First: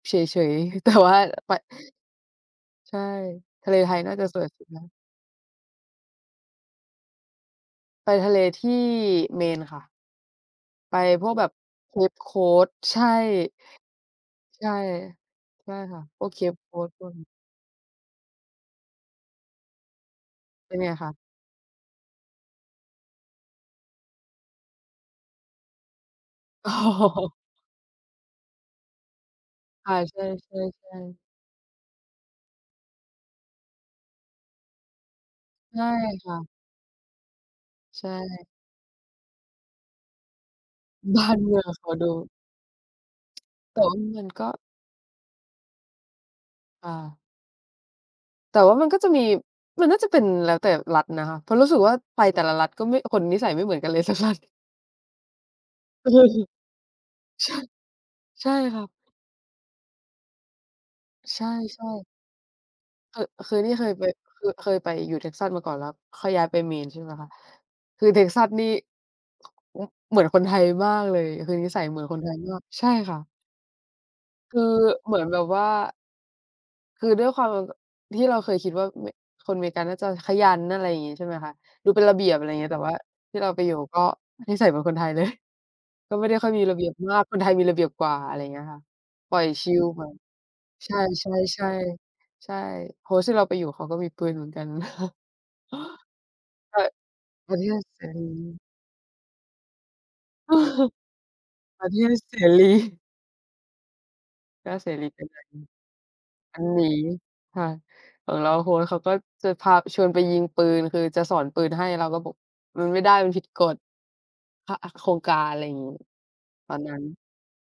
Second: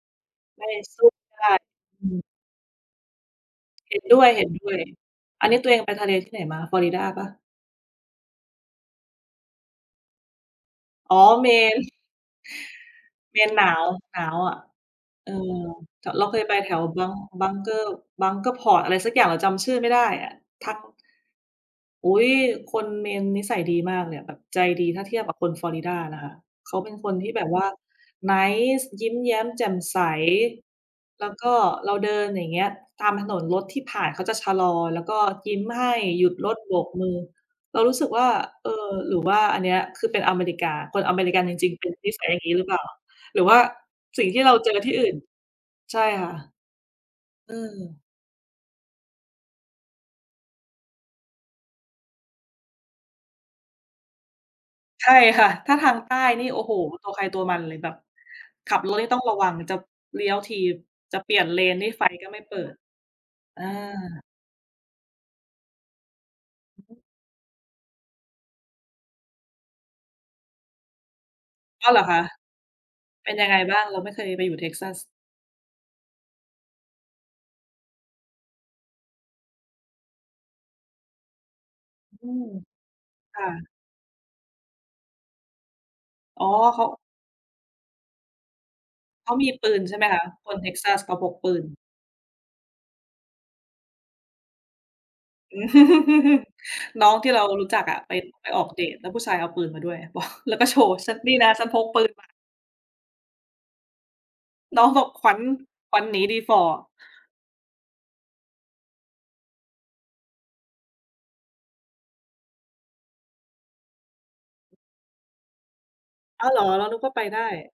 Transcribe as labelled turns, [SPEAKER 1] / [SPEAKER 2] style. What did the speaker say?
[SPEAKER 1] เฉย
[SPEAKER 2] ไม่ได้
[SPEAKER 1] ๆ แต่
[SPEAKER 2] สู
[SPEAKER 1] ว
[SPEAKER 2] ้
[SPEAKER 1] ่า
[SPEAKER 2] ก
[SPEAKER 1] ไป
[SPEAKER 2] ัน อืม
[SPEAKER 1] ใช่ ทะเลไ
[SPEAKER 2] เ
[SPEAKER 1] ท
[SPEAKER 2] ห็
[SPEAKER 1] ย
[SPEAKER 2] น
[SPEAKER 1] น่
[SPEAKER 2] ด
[SPEAKER 1] า
[SPEAKER 2] ้ว
[SPEAKER 1] จะ
[SPEAKER 2] ย
[SPEAKER 1] สวยสุดแล้ว
[SPEAKER 2] ๆ อันนี้ตัวเองไปทะเล ที่ไหนมา Florida เปล่า?
[SPEAKER 1] ไปทะเลที่ Maine ค่ะ ไป
[SPEAKER 2] อ๋อ
[SPEAKER 1] พวกแบบ
[SPEAKER 2] Maine
[SPEAKER 1] Cape Cod ใช่
[SPEAKER 2] Maine หนาว หนาวอะ
[SPEAKER 1] ใช่
[SPEAKER 2] เออ
[SPEAKER 1] ใช่ค่ะ
[SPEAKER 2] ถ
[SPEAKER 1] พ
[SPEAKER 2] เร
[SPEAKER 1] ว
[SPEAKER 2] า
[SPEAKER 1] ก
[SPEAKER 2] เคยไป
[SPEAKER 1] Cape
[SPEAKER 2] แถว
[SPEAKER 1] Cod พวก
[SPEAKER 2] Bunk
[SPEAKER 1] นี้
[SPEAKER 2] Bunker Bunker Port อะไรสักอย่าง เราจำชื่อไม่ได้อะ ท
[SPEAKER 1] เ
[SPEAKER 2] ั
[SPEAKER 1] ป็
[SPEAKER 2] ก
[SPEAKER 1] นไงคะ?
[SPEAKER 2] อุ๊ย! คน Maine นิสัยดีมากเลยอะ แบบใจดี ถ้าเทียบกับคน Florida นะคะ
[SPEAKER 1] อ๋
[SPEAKER 2] เขาเป็นคนที่
[SPEAKER 1] อ
[SPEAKER 2] แบบว่า nice ยิ้มแย้มแจ่ม
[SPEAKER 1] ใช
[SPEAKER 2] ใ
[SPEAKER 1] ่
[SPEAKER 2] ส
[SPEAKER 1] ๆ ๆ ๆ
[SPEAKER 2] แล้วก็เราเดินอย่างเงี้ยตามถนน รถที่ผ่านเขาจะชะลอ แล้วก็ยิ้ม
[SPEAKER 1] ใช
[SPEAKER 2] ให
[SPEAKER 1] ่
[SPEAKER 2] ้ หย
[SPEAKER 1] ค
[SPEAKER 2] ุด
[SPEAKER 1] ่ะ
[SPEAKER 2] รถโบกมือ เรารู้
[SPEAKER 1] ใช
[SPEAKER 2] สึกว่า
[SPEAKER 1] ่
[SPEAKER 2] เออ หรือว่าอันนี้คือเป็นอเมริกา คนอ
[SPEAKER 1] บ
[SPEAKER 2] เม
[SPEAKER 1] ้า
[SPEAKER 2] ริ
[SPEAKER 1] น
[SPEAKER 2] กัน
[SPEAKER 1] เม
[SPEAKER 2] จ
[SPEAKER 1] ือง
[SPEAKER 2] ริง ๆ
[SPEAKER 1] เ
[SPEAKER 2] เ
[SPEAKER 1] ข
[SPEAKER 2] ป็
[SPEAKER 1] า
[SPEAKER 2] น
[SPEAKER 1] ด
[SPEAKER 2] น
[SPEAKER 1] ู
[SPEAKER 2] ิสัยอย่างงี้หรือเปล่า หรือว่า
[SPEAKER 1] แต่ว่าม
[SPEAKER 2] ส
[SPEAKER 1] ั
[SPEAKER 2] ิ่
[SPEAKER 1] น
[SPEAKER 2] งที
[SPEAKER 1] ก
[SPEAKER 2] ่
[SPEAKER 1] ็
[SPEAKER 2] เราเจอที่อื่น ใช่ค่ะ
[SPEAKER 1] อา
[SPEAKER 2] อืม
[SPEAKER 1] แต่ว่ามันก็จะมี มันน่าจะเป็นแล้วแต่รัฐนะคะ เพราะรู้สึกว่า ไปแต่ละรัฐก็ไม่ คนนิสัยไม่เหมือนกันเลย สักรัฐ
[SPEAKER 2] ใช่ค่ะ ถ้าทาง
[SPEAKER 1] เอ
[SPEAKER 2] ใ
[SPEAKER 1] อ
[SPEAKER 2] ต้นี่ โอ้โฮ! ตัวใครตัว
[SPEAKER 1] ใช
[SPEAKER 2] ม
[SPEAKER 1] ่
[SPEAKER 2] ันเลย แบบ
[SPEAKER 1] ใช่
[SPEAKER 2] ขั
[SPEAKER 1] ค
[SPEAKER 2] บ
[SPEAKER 1] ่ะ
[SPEAKER 2] รถนี่ต้องระวังมันจะ เลี้ยวที จะเปลี่
[SPEAKER 1] ใช
[SPEAKER 2] ยน
[SPEAKER 1] ่
[SPEAKER 2] เลน นี่ไฟ
[SPEAKER 1] ๆ
[SPEAKER 2] ก็ไม่เปิด
[SPEAKER 1] คือ คื
[SPEAKER 2] เ
[SPEAKER 1] อ
[SPEAKER 2] ออ
[SPEAKER 1] ที่เคยไป คือเคยไปอยู่ Texas มาก่อน แล้วค่อยย้ายไป
[SPEAKER 2] อือ
[SPEAKER 1] Maine
[SPEAKER 2] ฮ
[SPEAKER 1] ใช่
[SPEAKER 2] ึ
[SPEAKER 1] ไหมคะ คือ Texas นี่ แล้วเหมือนคนไทยมากเลย คือนิสัย
[SPEAKER 2] อ้าว
[SPEAKER 1] เห
[SPEAKER 2] เ
[SPEAKER 1] ม
[SPEAKER 2] หร
[SPEAKER 1] ือ
[SPEAKER 2] อ
[SPEAKER 1] นค
[SPEAKER 2] ค
[SPEAKER 1] น
[SPEAKER 2] ะ?
[SPEAKER 1] ไทยมาก ใช่ค่ะ
[SPEAKER 2] เป็นยังไงบ้าง? เราไม่เคยไปอย
[SPEAKER 1] ค
[SPEAKER 2] ู่
[SPEAKER 1] ือ
[SPEAKER 2] Texas
[SPEAKER 1] เหมือนแบบว่า คือด้วยความ ที่เราเคยคิดว่าเม คนอเมริกันน่าจะขยัน อะไรอย่างงี้ ใช่ไหมคะ ดูเป็นระเบ
[SPEAKER 2] อ
[SPEAKER 1] ี
[SPEAKER 2] ื
[SPEAKER 1] ยบ อ
[SPEAKER 2] ม
[SPEAKER 1] ะไรอย่างเงี้ย แต่ว่าที
[SPEAKER 2] ค
[SPEAKER 1] ่
[SPEAKER 2] ่
[SPEAKER 1] เราไป
[SPEAKER 2] ะ
[SPEAKER 1] อยู่ ก็นิสัยเหมือนคนไทยเลย ก็ไม่ได้
[SPEAKER 2] อ๋
[SPEAKER 1] ค
[SPEAKER 2] อ
[SPEAKER 1] ่อยมีระ
[SPEAKER 2] เ
[SPEAKER 1] เ
[SPEAKER 2] ข
[SPEAKER 1] บี
[SPEAKER 2] า
[SPEAKER 1] ยบมาก คนไทยมีระเบียบกว่า อะไรอย่างเงี้ยค่ะ
[SPEAKER 2] เข
[SPEAKER 1] ป
[SPEAKER 2] า
[SPEAKER 1] ล่อย
[SPEAKER 2] มีป
[SPEAKER 1] ชิ
[SPEAKER 2] ืน
[SPEAKER 1] ล
[SPEAKER 2] ใช่ไ
[SPEAKER 1] แบ
[SPEAKER 2] หม
[SPEAKER 1] บ
[SPEAKER 2] คะ? คน
[SPEAKER 1] ใช่
[SPEAKER 2] Texas เขาพกปืน
[SPEAKER 1] ๆ ๆ ใช่ Host ที่เราไปอยู่ เขาก็มีปืนเหมือนกัน [unintelligible]
[SPEAKER 2] น้องที่เรา
[SPEAKER 1] ประ
[SPEAKER 2] ร
[SPEAKER 1] เท
[SPEAKER 2] ู้จ
[SPEAKER 1] ศ
[SPEAKER 2] ักอ
[SPEAKER 1] เ
[SPEAKER 2] ะ
[SPEAKER 1] ส
[SPEAKER 2] ไป
[SPEAKER 1] ร
[SPEAKER 2] ไปอ
[SPEAKER 1] ี
[SPEAKER 2] อกเดต แล้วผู้ชายเอาปืนมาด้วย บอก แล้วก็โชว์นี่นะฉันพ
[SPEAKER 1] ป
[SPEAKER 2] ก
[SPEAKER 1] ระเ
[SPEAKER 2] ป
[SPEAKER 1] ท
[SPEAKER 2] ืน
[SPEAKER 1] ศ
[SPEAKER 2] ม
[SPEAKER 1] เ
[SPEAKER 2] า
[SPEAKER 1] สรี ก็
[SPEAKER 2] น้อ
[SPEAKER 1] เส
[SPEAKER 2] งบ
[SPEAKER 1] ร
[SPEAKER 2] อ
[SPEAKER 1] ี
[SPEAKER 2] กขวัญ
[SPEAKER 1] [unintelligible]
[SPEAKER 2] ขวัญหนีดีฝ
[SPEAKER 1] ม
[SPEAKER 2] ่
[SPEAKER 1] ั
[SPEAKER 2] อ
[SPEAKER 1] นหนีค่ะ ของเรา โอ้โฮ! คนเขาก็จะพาชวนไปยิงปืน คือจะสอนปืนให้ เราก็บอกมันไม่ได้ มันผิดกฎ พะ โครงการ อะไรอย่างงี้
[SPEAKER 2] อ้าว เหรอ?
[SPEAKER 1] ตอน
[SPEAKER 2] เรา
[SPEAKER 1] นั
[SPEAKER 2] น
[SPEAKER 1] ้
[SPEAKER 2] ึ
[SPEAKER 1] น
[SPEAKER 2] กว่าไปได้